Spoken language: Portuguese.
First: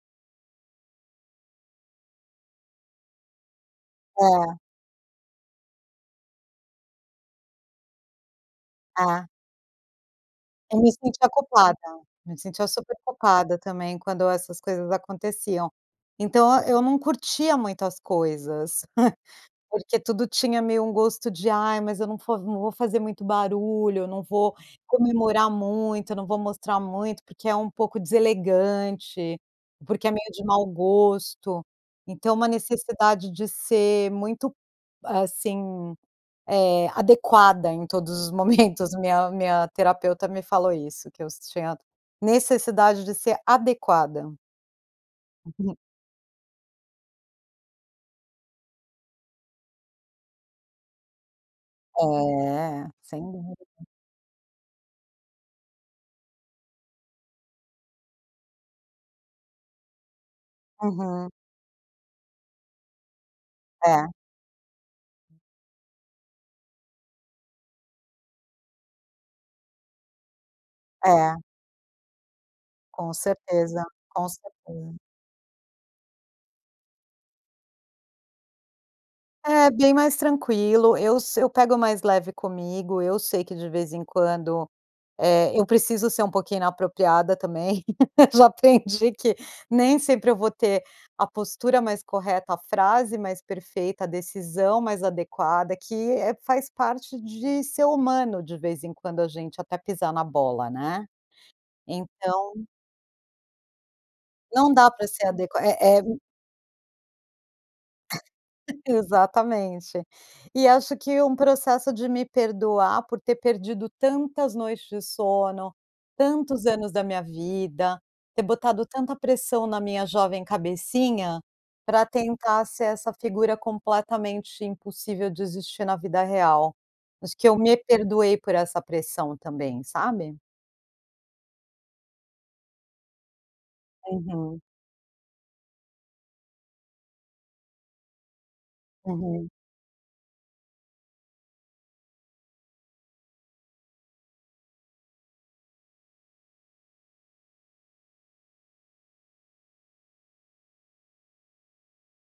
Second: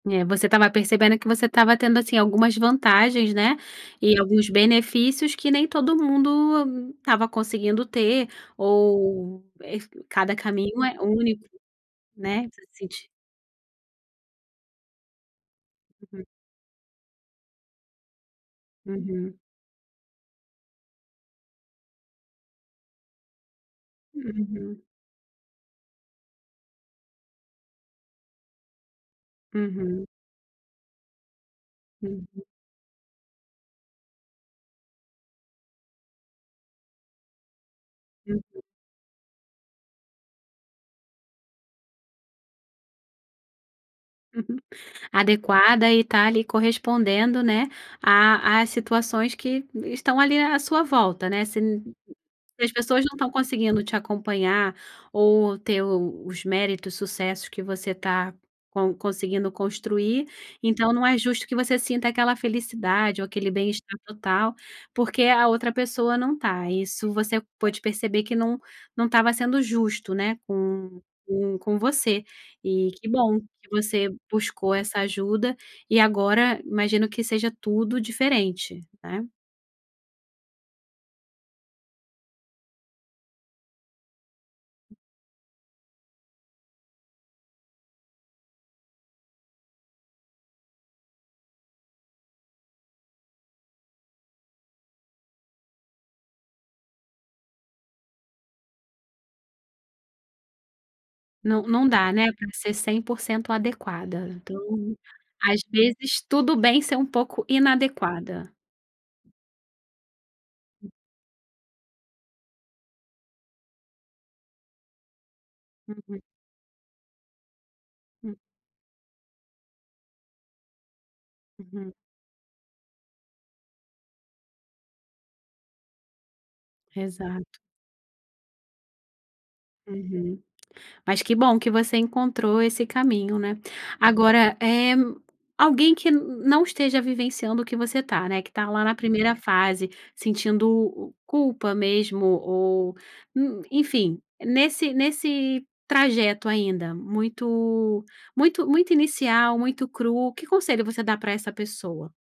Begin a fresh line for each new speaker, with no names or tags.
É, você estava percebendo que você estava tendo, assim, algumas vantagens, né, e alguns
É.
benefícios que nem todo mundo estava conseguindo ter
É.
ou, eh, cada
Eu
caminho
me
é
sentia
único,
culpada, me
né, você
sentia super
sent
culpada também quando essas coisas aconteciam,
Hum.
então eu não curtia muito as coisas,
Uhum.
porque tudo tinha meio um gosto de: "Ai, mas eu não fo não vou fazer muito barulho, eu não vou
Uhum.
comemorar muito, eu não vou mostrar muito, porque é um pouco deselegante,
Uhum.
porque é meio de mau gosto". Então
Uhum.
é um necessidade de ser muito, assim, eh, adequada, em todos os
Uhum.
momentos, minha minha terapeuta me falou isso, que eu tinha necessidade de ser adequada.
Uhum.
Uhum.
Adequada e tá ali correspondendo, né, a a situações que, estão ali à sua volta, né. Se n se as
É,
pessoas não
sem
estão conseguindo
dúvida.
te acompanhar ou ter os méritos, sucessos, que você está con conseguindo construir, então não é
Uhum.
justo que você sinta aquela felicidade ou aquele bem-estar
É.
total, porque a outra pessoa não tá, isso você pôde perceber que não não estava sendo justo, né, com
É.
com com você, e que
Com
bom que
certeza,
você
com
buscou
certeza.
essa ajuda, e agora imagino que seja tudo diferente, né.
É, bem mais tranquilo, eu se eu pego mais leve comigo, eu sei que, de vez em quando, eh, eu preciso ser um pouquinho inapropriada, também, já aprendi que nem sempre eu vou ter a postura mais correta, a frase mais perfeita, a decisão mais adequada, que, eh, faz parte de ser humano, de vez em quando a gente, até pisar na bola, né.
Não não dá, né, pra
Então
ser 100% adequada, então
Não dá para ser
às
adequa é é hum
vezes, tudo bem ser um pouco inadequada.
Exatamente. E
Hum.
acho que um processo de me perdoar, por ter perdido tantas noites de sono,
Uhum.
tantos anos da minha vida,
Hum.
ter botado tanta pressão na minha jovem cabecinha,
Uhum.
pra tentar ser essa figura completamente impossível de existir, na vida real. Acho que eu
Exato.
me perdoei por essa pressão, também, sabe.
Uhum. Mas que bom que você encontrou esse caminho, né. Agora,
Uhum.
eh, alguém que n não esteja vivenciando o que você tá, né, que tá lá na primeira
Uhum.
fase, sentindo, culpa mesmo ou n enfim, nesse nesse trajeto ainda, muito muito muito inicial, muito cru, que conselho você dá pra essa pessoa?